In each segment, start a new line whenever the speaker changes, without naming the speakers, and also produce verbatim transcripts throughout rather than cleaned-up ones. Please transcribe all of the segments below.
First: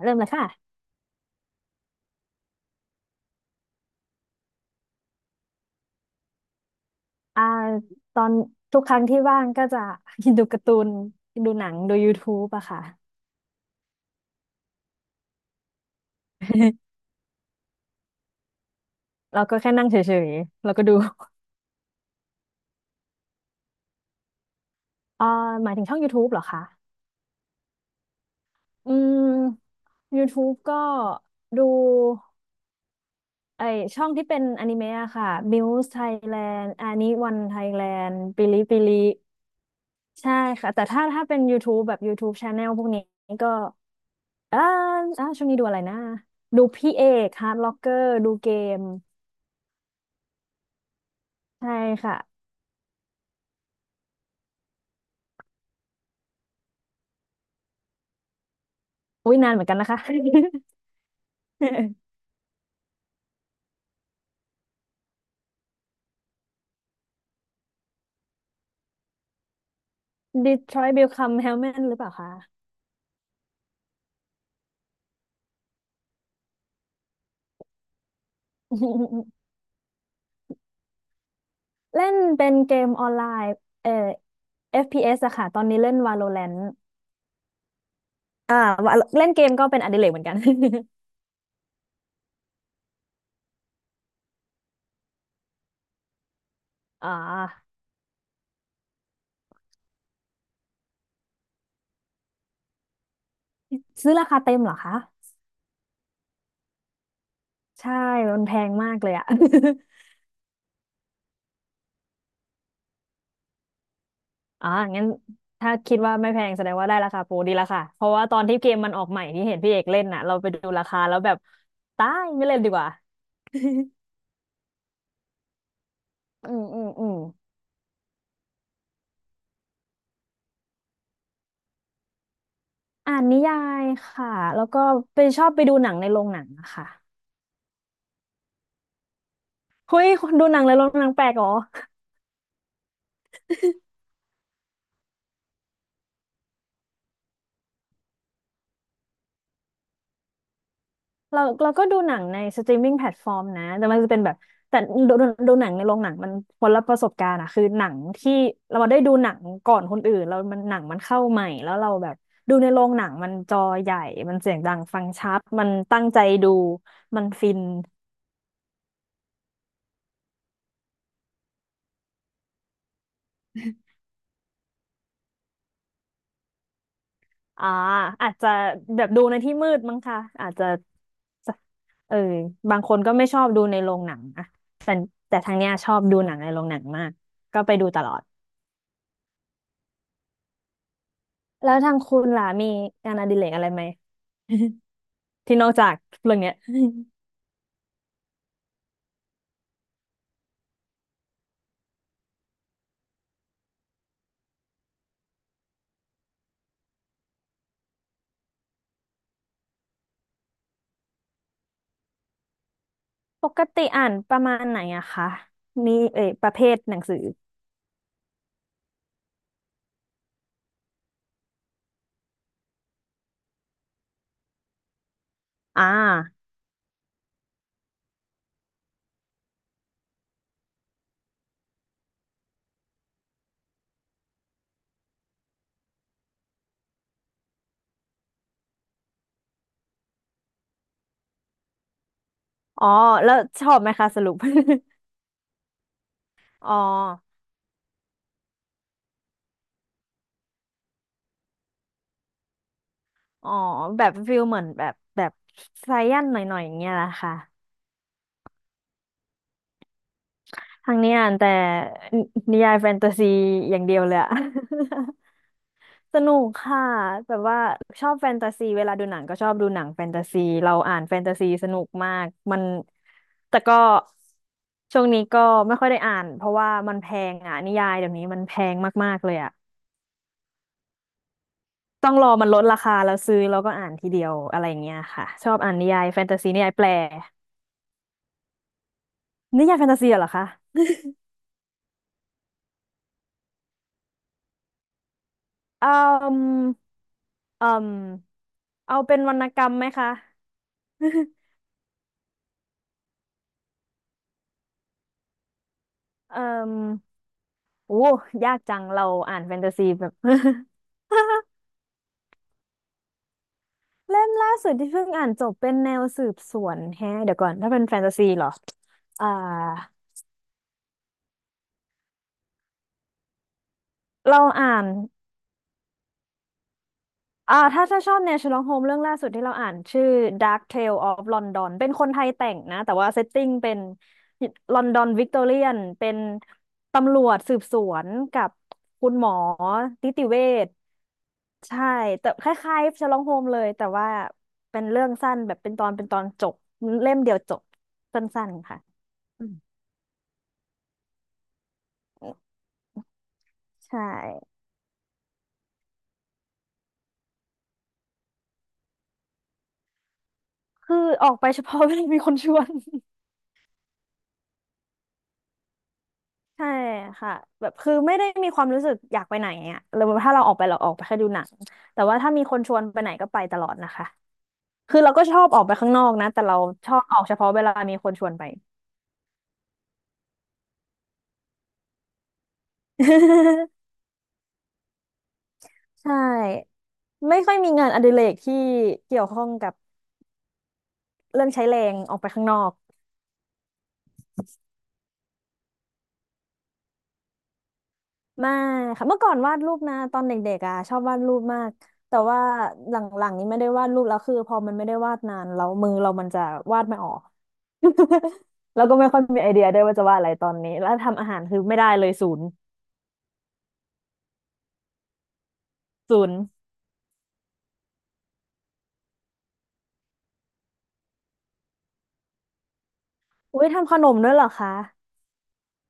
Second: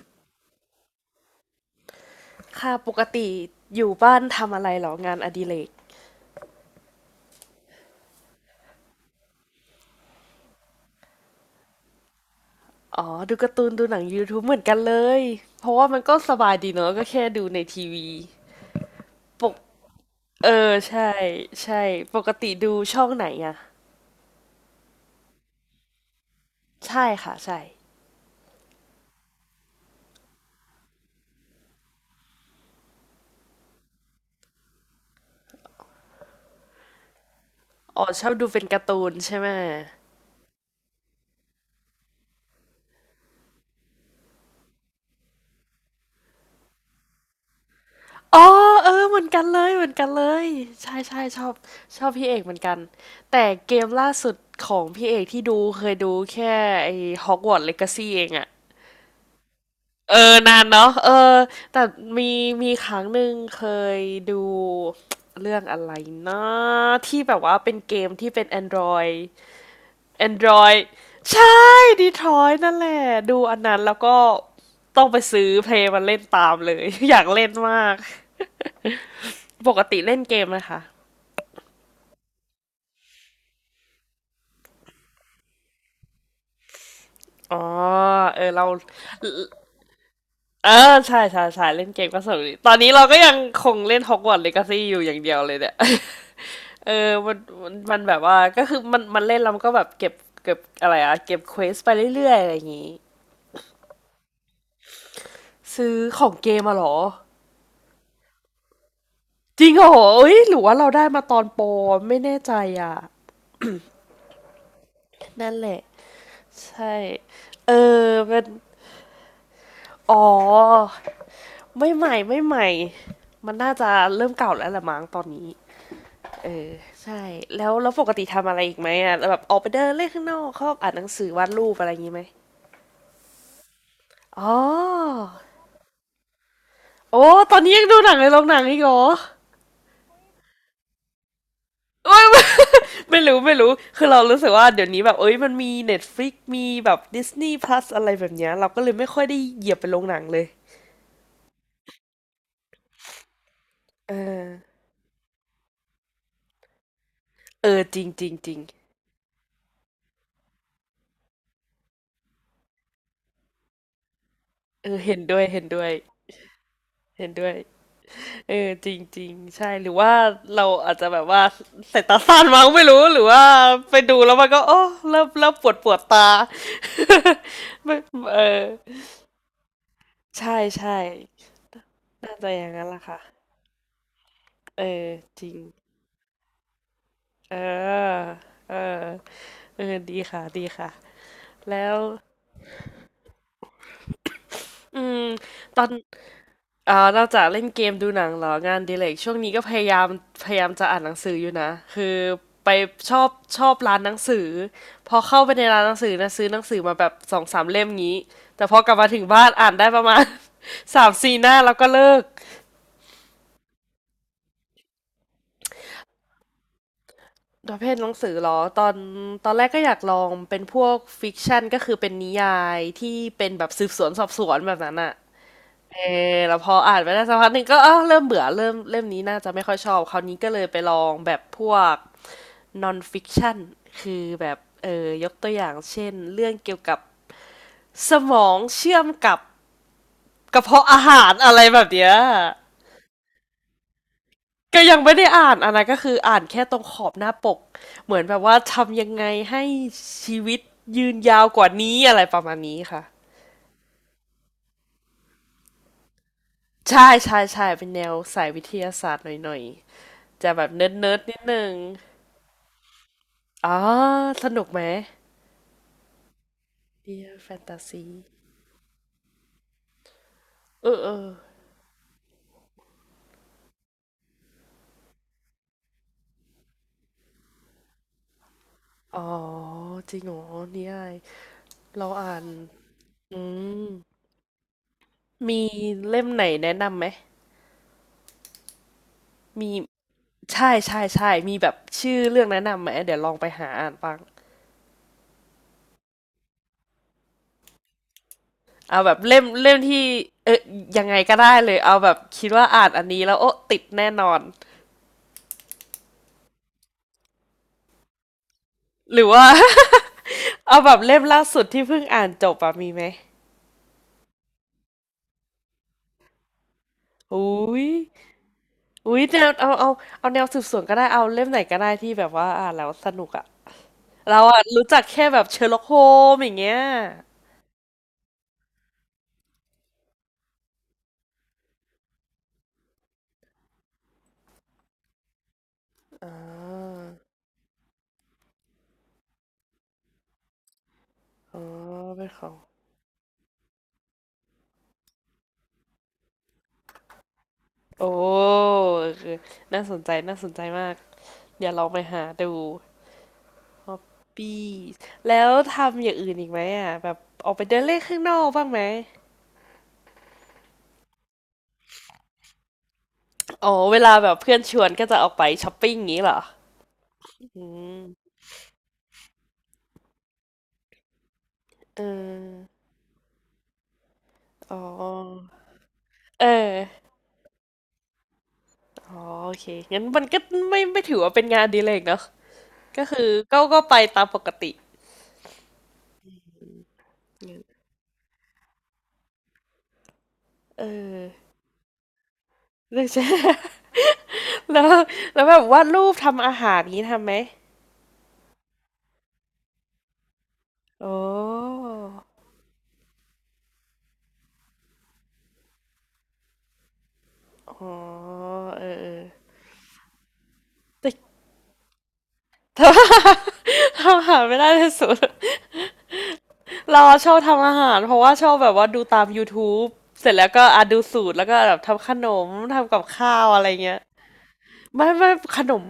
เริ่มเลยค่ะ
ค่ะปกติอยู่บ้านทำอะไรเหรองานอดิเรก
อ่าตอนทุกครั้งที่ว่างก็จะ ดูการ์ตูน ดูหนังดู YouTube อะค่ะ
อ๋อดูการ์ตูนดูหนัง YouTube เหมือนกันเลยเพราะว่ามันก็สบายดีเนอะก็แค่ดูในทีวี
เรา
ปก
ก็แค่นั่งเฉย
เออ
ๆแล้วก็ดู
ใช่ใช่ปกติดูช่องไหนอะ
อ่าหมายถึงช่อง YouTube เหรอคะ
ใช่ค่ะใช่
อืม YouTube ก็ดูไอช่องที่เป็นอนิเมะอะค่ะ Muse Thailand อานิวัน
อ๋อ
Thailand
ชอบดู
ปิลิ
เป็น
ปิ
การ์
ลิ
ตูนใช่ไหม
ใช่ค่ะ แต่ถ้าถ้าเป็น YouTube แบบ YouTube Channel พวกนี้ก็อ่าอ่าช่วงนี้ดูอะไรนะ ดูพี่เอกฮาร์ดล็อกเกอร์ดู
อ๋อ
เกม
เออเหมือนกันเลยเหมือนกันเลยใช่ใช่ชอบ
ใช่
ชอบ
ค่ะ
พี่เอกเหมือนกันแต่เกมล่าสุดของพี่เอกที่ดูเคยดูแค่ไอ้ Hogwarts Legacy เองอะ
อุ้ยนานเหมือนกันนะคะ
เออนานเนาะเออแต่ มีมีครั้งหนึ่งเคยดู เรื่องอะไรนะที่แบบว่าเป็นเกมที่เป็น Android Android
Detroit Become
ใช่
Human หรือเปล่าคะ
Detroit นั่นแหละดูอันนั้นแล้วก็ต้องไปซื้อเพลงมันเล่นตามเลย อยากเล่นมาก ปกติเล่นเกมไหมคะ
เล่นเป็นเกมออนไลน์เอ่อ เอฟ พี เอส อฟพีเอสอะค่ะตอนนี้เล่น Valorant
อ๋อเออ
อ่า
เรา
Val- เล่นเกมก็เป็นอดิเรกเหมือนกัน
เออ ใช่ใช่ใช่เล่นเกมก็สนุกดีตอนนี้เราก็ยังคงเล่นฮอกวอต t s เลกาซี่อยู่อย่างเดียวเลยเนี่ย เอ
อ่
อมันมัน
า
มันแบบว่าก็คือมันมันเล่นแล้วมันก็แบบเก็บเก็บอะไรอะเก็บเควสไปเรื่อยๆอะไรอย่างงี้
ซื้อราคาเต็มเหรอคะ
ซื้อของเกมมาเหรอ
ใช่ มันแพงมากเลยอะ
จริงเหรอเอ้ยหรือว่าเราได้มาตอนโปรไม่แน่ใจอ่ะ
อ่างั้น
นั่นแห
ถ้า
ละ
คิดว่าไม่แพงแสด
ใช
งว่า
่
ได้ราคาโปรดีละ
เอ
ค่ะ เพ
อ
ราะว่าตอ
เป็
น
น
ที่เกมมันออกใหม่ที่เห็นพี่เอกเล่น
อ๋อ
น่ะเราไปดูราคาแล้วแบบ
ไม่ให
ตา
ม่
ย
ไม่
ไม่
ให
เล่น
ม่
ดีกว่า
มันน่าจะเริ่มเก่าแล้วละมั้งตอนนี้
อื
เอ
ม
อ
อืมอืม
ใช่แล้วแล้วปกติทำอะไรอีกไหมอ่ะแบบออกไปเดินเล่นข้างนอกชอบอ่านหนังสือวาดรูปอะไรอย่างงี้ไหม
อ่านนิยายค่ะ
อ๋อ
แล้วก็ไปชอบไปดูหนังในโรงหนังอะค่ะ
โอ้ตอนนี้ยังดูหนังในโรงหนังอีกเหรอ
เฮ้ยคนดูหนังในโรงหนังแปลกเหรอ
ไม่ ไม่รู้ไม่รู้คือเรารู้สึกว่าเดี๋ยวนี้แบบเอ้ยมันมี Netflix มีแบบ Disney Plus อะไรแบบเนี้ยเราก็เลยไม่ค่อยได้เหยียบไปโรงหนังเลย
เราเราก็ดูหนังในสตรีมมิ่งแพลตฟอร์มนะแต่มันจะ
เอ
เป็นแบบ
อ
แต่ดูดูดูหนังในโรงหนังมันคนละประสบการณ์อะคือ
เออ
หนั
จ
ง
ริงจริ
ที่
งจริง
เราได้ดูหนังก่อนคนอื่นแล้วมันหนังมันเข้าใหม่แล้วเราแบบดูในโรงหนังมันจอใหญ่ มันเสียงดัง
เออ
ฟัง
เห็น
ชั
ด้ว
ด
ยเห็น
มัน
ด้วย
ตั้งใจดู มัน
เห็นด้
ฟิ
วย
น
เออจริงจริงใช่หรือว่าเราอาจจะแบบว่าสายตาสั้นมั้งไม่รู้หรือว่าไปดูแล้วมันก็โอ้เริ่มเริ่มปวดปวดตา
อ่า
ไม่
อาจ
เออ
จะแบบดูในที่มืดมั้งค่ะอาจ
ใช่
จะ
ใช่
เออ
น่าจะอย่าง
บาง
นั้น
คน
ล่ะ
ก็
ค่ะ
ไม่ชอบดูในโรงหนังอะ
เออ
แต่
จริ
ทา
ง
งเนี้ยชอบดูหนังในโรงหนังมาก
เอ
ก็ไปดูตล
อ
อด
เออ เออ ดีค่ะ ดีค่ะ
แล้ว
แล้
ทาง
ว
คุณล่ะมีงานอดิเรกอะไรไหม
อืม
ที่นอก
ตอน
จากเรื่องเนี้ย
อ่านอกจากเล่นเกมดูหนังเหรองานอดีเลกช่วงนี้ก็พยายามพยายามจะอ่านหนังสืออยู่นะ คือไปชอบชอบร้านหนังสือพอเข้าไปในร้านหนังสือนะซื้อหนังสือมาแบบสองสามเล่มงี้แต่พอกลับมาถึงบ้านอ่านได้ประมาณ สามสี่หน้าแล้วก็เลิก
ปกติอ่านประมาณไหนอะคะมีเอยประเภทหนังสือ
ประเภทหนังสือเหรอตอนตอนแรกก็อยากลองเป็นพวกฟิกชันก็คือเป็นนิยายที่เป็นแบบสืบสวนสอบสวนแบบนั้นอะ
อ่
เออ
า
แล้วพออ่านไปได้สักพักหนึ่งก็อ้าวเริ่มเบื่อเริ่มเล่มนี้น่าจะไม่ค่อยชอบคราวนี้ก็เลยไปลองแบบพวก non fiction คือแบบเออยกตัวอย่างเช่นเรื่องเกี่ยวกับสมองเชื่อมกับกระเพาะอาหารอะไรแบบเนี้ย
อ๋อแล้วชอบไหมคะสรุป
ก็ยังไม่ได้อ่านอันนั้นก็คือ อ่านแค่
อ๋อ
ตรงขอบหน้าปกเหมือนแบบว่าทำยังไงให้ชีวิตยืนยาวกว่านี้อะไรประมาณนี้ค่ะ
อ๋อแบบฟิลเหมือนแบบแบบไซแอนหน่อยๆอย่างเงี้ย
ใช่
ละค่ะ
ใช่ใช่เป็นแนวสายวิทยาศาสตร์หน่อยๆจะแบบเนิ
ทั้งนี้
ร์ด
อ่า
ๆ
น
นิด
แต่
หนึง
นิยายแฟนตาซี
อ๋อ
อย่างเดียวเลยอะ
สนุกไหม
สนุกค่ะแบ
Dear
บว่าชอบ
Fantasy
แฟนตาซีเวลาดูหนังก็ชอบดูหนังแฟนตาซีเรา
เอ
อ่า
อ
น
เอ
แฟน
อ
ตาซีสนุกมากมันแต่ก็ช่วงนี้ก็ไม่ค่อยได้อ่านเพราะว่ามันแพงอ่ะนิยายเดี๋ยวนี้มันแพงมาก
อ๋
ๆ
อ
เลยอ่ะ
จริงเหรอนี่ไอายเรา
ต้องรอ
อ่าน
มันลดราคาแล้วซื้อ
อื
แล้วก็
ม
อ่านทีเดียวอะไรอย่างเงี้ยค่ะชอบ
มี
อ่านนิยายแฟ
เล่ม
นตา
ไหน
ซีนิยาย
แนะ
แปล
นำไหม
นิ
มี
ยายแฟนตาซีเหรอคะ
ใช่ใช่ใช่มีแบบชื่อเรื่องแนะนำไหมเดี๋ยวลองไปหาอ่านบ้าง
อืมอืมเอา
เอาแบ
เป็
บ
นวร
เล่
รณ
ม
กรร
เล่
ม
ม
ไหม
ที่
คะ
เออยังไง ก็ได้เลยเอาแบบคิดว่าอ่านอันนี้แล้วโอ๊ะติดแน่นอน
เอ่อ โอ้ยากจังเรา
หรือ
อ่าน
ว่า
แฟนตาซีแบบ
เอาแบบเล่ม ล่าสุดที่เพิ่งอ่านจบอะมีไหม
เล่มล่าสุดที่เพิ่งอ่านจบเป็นแนวสืบสวนแฮะเดี๋ยวก่อน ถ้า
อุ้
เป็น
ย
แฟนตาซีเหรอ
อุ้ย
อ่า
แนวเอาเอาเอาแนวสืบสวนก็ได้เอาเล่มไหนก็ได้ที่แบบว่าอ่านแล้วสนุกอะเรา
เรา
อะ
อ่า
รู้
น
จักแค่แบบเชอร์ล็อกโฮมอย่างเงี้ย
อ่าถ้าถ้าชอบแนวเชอร์ล็อกโฮมเรื่องล่าสุดที่เราอ่านชื่อ Dark Tale of London เป็นคนไทยแต่งนะ แต่ว่าเซตติ้งเป็นลอนดอนวิกตอเรียนเป็น
อ่า
ตำรวจสืบสวนกับคุณหมอนิติเวช
อ๋อ
ใช่
เป็
แต่
นข
ค
อง
ล้ายๆ Sherlock Holmes เลยแต่ว่าเป็นเรื่องสั้นแบบเป็นตอนเป็นตอนจบเล่มเดียวจบ
โอ
สั้น
้
ๆค่ะ
คือ
อืม
น่าสนใจน่าสนใจมากเดี๋ยวลองไปหาดูฮอป
ใช่
ปี้แล้วทำอย่างอื่นอีกไหมอะแบบออกไปเดินเล่นข้างนอกบ้างไหม
คือออกไปเฉพาะ เวลามีคนชวน
อ๋อเวลาแบบเพื่อนชวนก็จะออกไปช้อปปิ้งอย่างงี้เหรอ
ใช่ค่ะ
อื
แบบคือไม่ได้
ม
มีความรู้สึกอยากไปไหนอ่ะหรือว่าถ้าเราออกไปเราออกไปแค่ดูหนัง
เอ
แต่ว่าถ้ามีคนช
อ
วนไปไหนก็ไปตลอดนะคะ
อ๋อ
คือเราก็ชอบออกไปข้างนอกนะแต่
เอ
เรา
อ
ชอบออกเฉพาะเวลามีคนชวนไป
อ๋อโอเคงั้นมันก็ไม่ไม่ถือว่าเป็นงานอดีเลกเนอะก็คือก็ก็ไปตามปกติ
ใช่ไม่ค่อยมีงานอดิเรกที่เกี่ยวข้องกับ
เออ
เรื่องใช้แรงออกไปข้างนอก
เรืใช่ แล้วแล้วแบบวาดรูปทำอาหารนี้ทำไหม
ไม่ค่ะเมื่อก่อนวาดรูปนะตอนเด็กๆอ่ะชอบ
โอ้
วาดรูปมากแต่ว่าหลังๆนี้ไม่ได้วาดรูปแล้วคือพอมันไม่ได้วาดนานแล้วมือเรามันจะวาดไม่ออก
อ๋อ
แล้
เอ
วก็
อ
ไม่
เอ
ค่อ
อ
ยมีไอเดียด้วยว่าจะวาดอะไรตอนนี้แล้ว
แต่
ทำอาหารคือไม่ได้เลยศูนย์
ทำ ทำอาหารไม่ได้ที่สุด
ศูนย์
เราชอบทำอาหารเพราะว่าชอบแบบว่าดูตาม YouTube เสร็จแล้วก็อ่ะดูสูตรแล้วก็แบบทำขนมทำกับข้าวอะ
อุ้
ไร
ยทำ
เงี้
ข
ย
นมด้วยเหรอคะ
ไม่ไม่ขนม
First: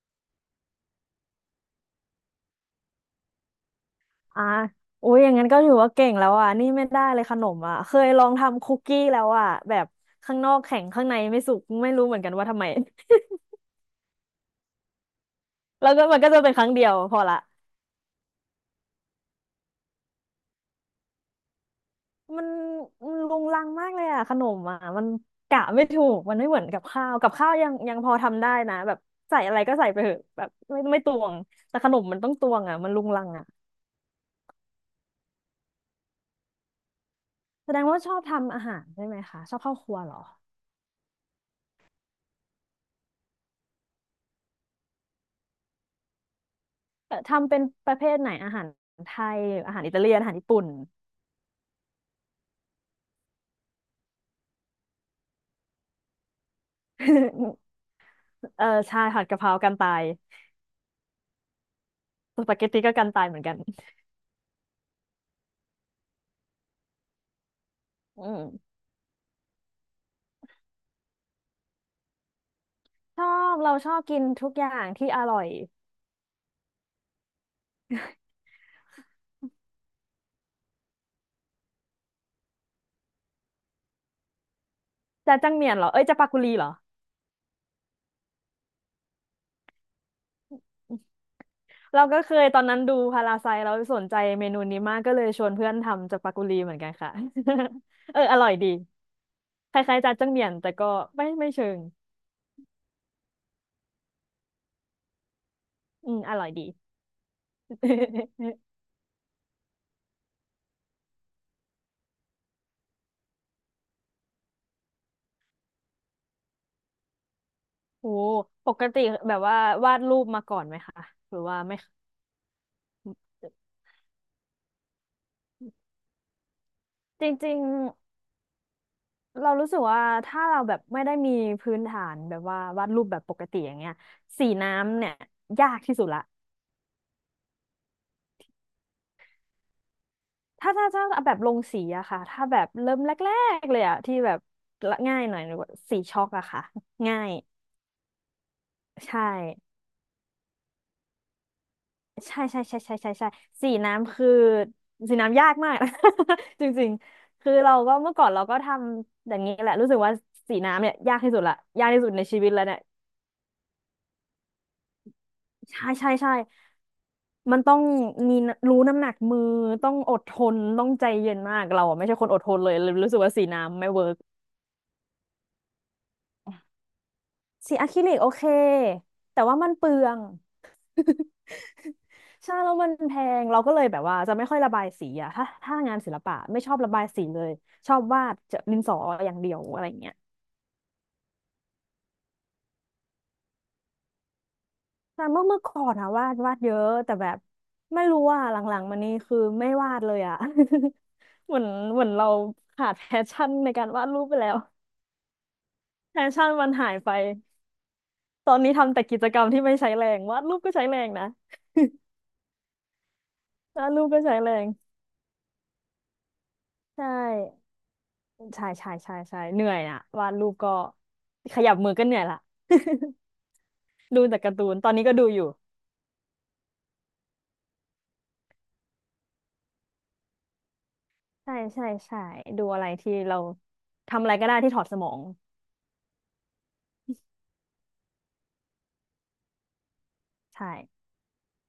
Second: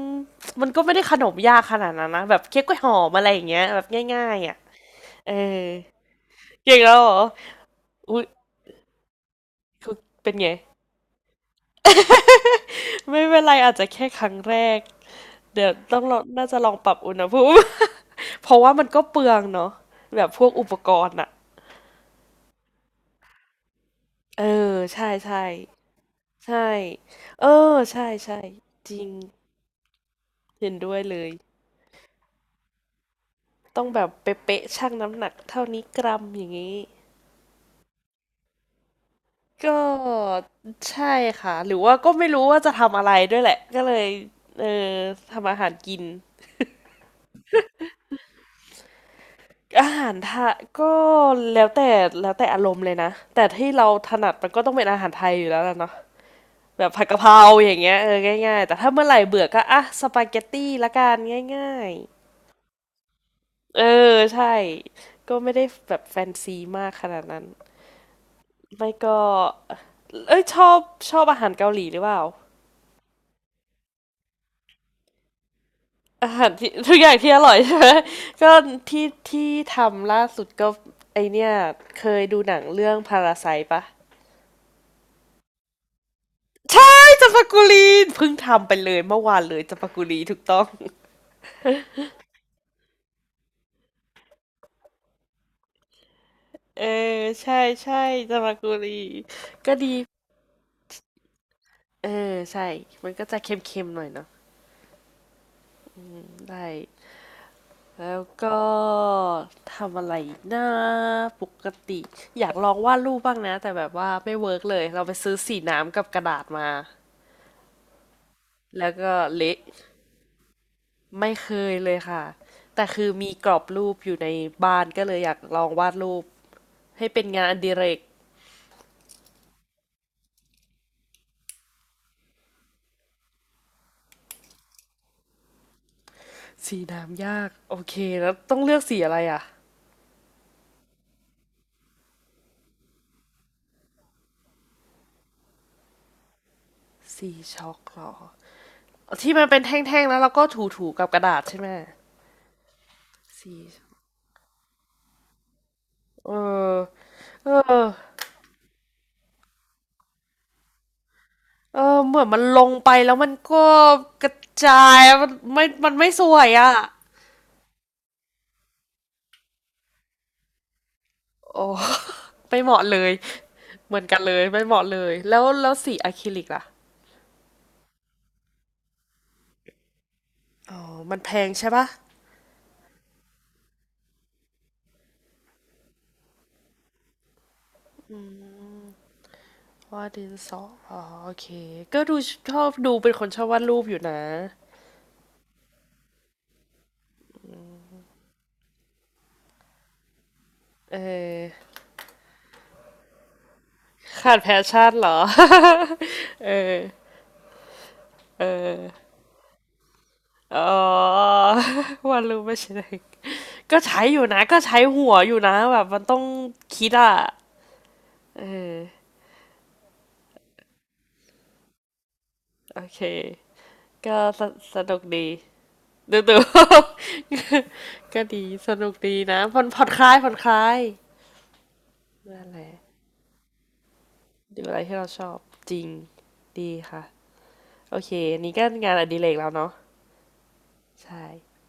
มันก็ไม่ได้ขนมยากขนาดนั้นนะแบบเค้กกล้วยหอมอะไรอย่างเงี้ยแบบง่าย
อ่า
ๆอ่ะ
อุ้ยอ
เอ
ย่างนั้นก็
อ
ถือว่าเก่งแล้วอ่ะนี่
เก่ง
ไม่
แล้ว
ได้
เหรอ
เลยขนมอ่ะเคย
อุ้
ล
ย
องทำคุกกี้แล้วอ่ะแบบ
คือเป็น
ข้างน
ไง
อกแข็งข้างในไม่สุกไม่รู้เหมือนกันว่าทำไม
ไม่เป็นไรอาจจะแค่ครั้งแรกเดี๋ยว
แล้ว
ต้อ
ก็
งล
มั
อ
น
ง
ก็จะ
น่า
เป็น
จะ
ค
ล
รั้ง
อง
เดี
ป
ยว
รับอุ
พอ
ณห
ละ
ภูมิ เพราะว่ามันก็เปลืองเนาะแบบพวกอุปกรณ์อ่ะ
มันมันรุงรังมากเลยอ่ะข
เอ
นม
อ
อ่ะมั
ใช่
น
ใช่
กะไม่ถูกมันไม่เหมือน
ใช่
กับข้าวกับ
เออ
ข้าวยังยัง
ใช่
พอ
ใช่
ทำได้นะ
จ
แบบ
ริง
ใส่อะไรก็ใส่ไปเถอะแบบ
เห็น
ไม่
ด้ว
ไม่
ย
ต
เล
ว
ย
งแต่ขนมมันต้องตวงอ่ะมันรุงรังอ่ะ
ต้องแบบเป๊ะๆชั่งน้ำหนักเท่านี้กรัมอย่างงี้
แสดงว่าชอบทำอาหารใช่ไหมคะชอบเข้า
ก็
ครัวเหรอ
ใช่ค่ะหรือว่าก็ไม่รู้ว่าจะทำอะไรด้วยแหละก็เลยเออทำอาหารกิน
เอ่อทำเป็นประเภทไหนอาหารไทยอาหาร
อา
อิตา
หา
เลีย
ร
นอาหาร
ไทะ
ญี่ปุ่น
ก็แล้วแต่แล้วแต่อารมณ์เลยนะแต่ที่เราถนัดมันก็ต้องเป็นอาหารไทยอยู่แล้วล่ะเนาะแบบผัดกะเพรา อย่างเงี้ยเออง่า
เอ
ย
อ
ๆแต่ถ้า
ใช่
เมื่อไหร่
ผัดกะ
เบื่
เพ
อ
รา
ก็
กัน
อ่ะ
ตา
ส
ย
ปาเกตตี้ละกันง่าย
สปาเกตตี้ก็กันตายเหมือนกัน
ๆเออใช่ก็ไม่ได้แบบแฟนซีมากขนาดนั้น
อืม
ไม่ก็เอ้ยชอบชอบอาหารเกาหลีหรือเปล่า
ชอบเราชอบกินทุกอย่างที่อร่อย
อาหารที่ทุกอย่างที่อร่อยใช่ไหม ก็ที่ที่ทำล่าสุดก็ไอเนี่ยเคยดูหนังเรื่องพาราไซปะ
จะจังเหมียนเหรอเอ้ยจะปากุลีเหรอ
ใช่จัมปากุลีเพิ่งทำไปเลยเมื่อวานเลยจัมปากุลีถูกต้อง
เราก็เคยตอนนั้นดูพาราไซเราสนใจเมนูนี้มากก็เลยชวนเพื่อนทำจากปากุลีเหมือน
เออ
กันค่ะ
ใช่ใช่
เอออ
จัม
ร่อ
ปา
ยดี
กุลีก็
ค
ดี
ล้ายๆจาจังเหมียนแต่ก็ไม่ไม่เชิง
เออใช่มันก็จะเค็มๆหน่อยเนาะ
อืมอร่อย
ได้
ดี
แล้ว ก็ทำอะไรอีกนะปกติอยากลองวาดรูปบ้างนะแต่แบบว่าไม่เวิร์กเลยเราไปซื้อสีน้ำกับกระดาษมา
โอ้ปก
แล้ว
ติ
ก็
แบบว่า
เละ
วาดรูปมาก่อนไหมคะ
ไม่
หรือ
เค
ว่า
ย
ไม่
เลยค่ะแต่คือมีกรอบรูปอยู่ในบ้านก็เลยอยากลองวาดรูปให้เป็
จ
นงาน
ริ
อ
ง
ดิเรก
ๆเรารู้สึกว่าถ้าเราแบบไม่ได้มีพื้นฐานแบบว่าวาดรูปแบบปกติอย่างเงี้ยสีน้ำเนี่ยยากที่สุดละ
สีน้ำยากโอเคแล้วต้องเลือกสีอะไรอ่ะ
ถ้าถ้าถ้าแบบลงสีอะค่ะถ้าแบบเริ่มแรกๆเลยอะที่แบบละง่ายหน่อยหรือว่าสีช็อกอะค่ะง่า
สี
ย
ช็อกเหรอ
ใช่
ที่มันเป็นแท่งๆแล้วเราก็ถูๆกับกระดาษใช่ไหม
ใช่ใช่ใช่ใช่ใช่ใช่
สี
สี
ช็อก
น้ำคือสีน้ำยากมาก
เอ
จ
อ
ริงๆ
เอ
คื
อ
อเราก็เมื่อก่อนเราก็ทำอย่างนี้แหละรู้สึกว่าสีน้ำเนี่ยยากที่สุดละ
เอ
ยาก
อ
ที่สุ
เห
ด
มื
ใน
อน
ชี
มัน
วิต
ล
แล้ว
ง
เนี่ย
ไปแล้วมันก็กระจายมันไม่
ใช่
มันไม่
ใช่
ส
ใช่
วยอ่ะ
มันต้องมีรู้น้ำหนักมือต้องอดทนต้องใจเย็นมาก
โอ้
เราอะไม่ใช่คนอดท
ไม่
น
เห
เลย
มาะ
เลย
เล
รู้
ย
สึกว่าสีน้ำไม่
เหมือ
เวิ
น
ร์
กั
ก
นเลยไม่เหมาะเลยแล้วแล้วสีอะคริลิกล่ะ
สีอะคริลิกโอเคแต่ว่ามันเปลือง
อ๋อ มันแพงใช่ปะ
ใช่แล้วมันแพงเราก็เลยแบบว่าจะไม่ค่อยระบายสีอะถ้าถ้างานศิลปะไม่ชอบระบายสีเลยชอบวาดจะดินสออย่างเดียวอะไร
วาด
เงี้ย
ดินสออ๋อโอเค ก็ดูชอบดูเป็นคนชอบวาดรูปอยู่นะ
แต่เมื่อเมื่อก่อนอะวาดวาดเยอะแต่แบบไม่รู้ว่าหลังๆมานี้คือไม่วาดเลยอะ
เอ
เหมือน
อ
เหมือนเราขาดแพชชั่นในการวาดรูป
ขา
ไป
ดแพ
แล้ว
ชชั่นเหรอ
แพช ชั่นมัน
เออ
หายไป
เอ
ตอนนี้
อ
ทำแต่กิจกรรมที่ไม่ใช้แรงวาดรูป
อ๋อ
ก็ใช้แรงนะ
วาดรูปไม่ใช่เด็กก็
วาด
ใช้
รูป
อ
ก็
ยู่
ใช้
นะ
แร
ก็
ง
ใช้หัวอยู่นะแบบมันต้องคิด
ใช่
อ่ะเอ
ใช่
อ
ใช่ใช่ใช่เหนื่อยนะวาดรูปก็ขยับมือก็เหนื่อยละ
โอเค ก็
ดูแต่
ส
การ์ตูน
ส
ตอน
นุก
นี้ก็ดู
ดี
อยู่
ดูดู ก็ดีสนุกดีนะผ่อนผ่อนคลายผ่อนคลาย
ใช่ใช่ใช่
นั่นแห
ดู
ละ
อะไรที่เราทำอะไรก็ได้
ดู
ที่
อะ
ถ
ไร
อดส
ที่
ม
เรา
อง
ชอบจริงดีค่ะ โอเคอันนี้ก็งานอดิเรกแล้วเนาะ
ใช่
ใช่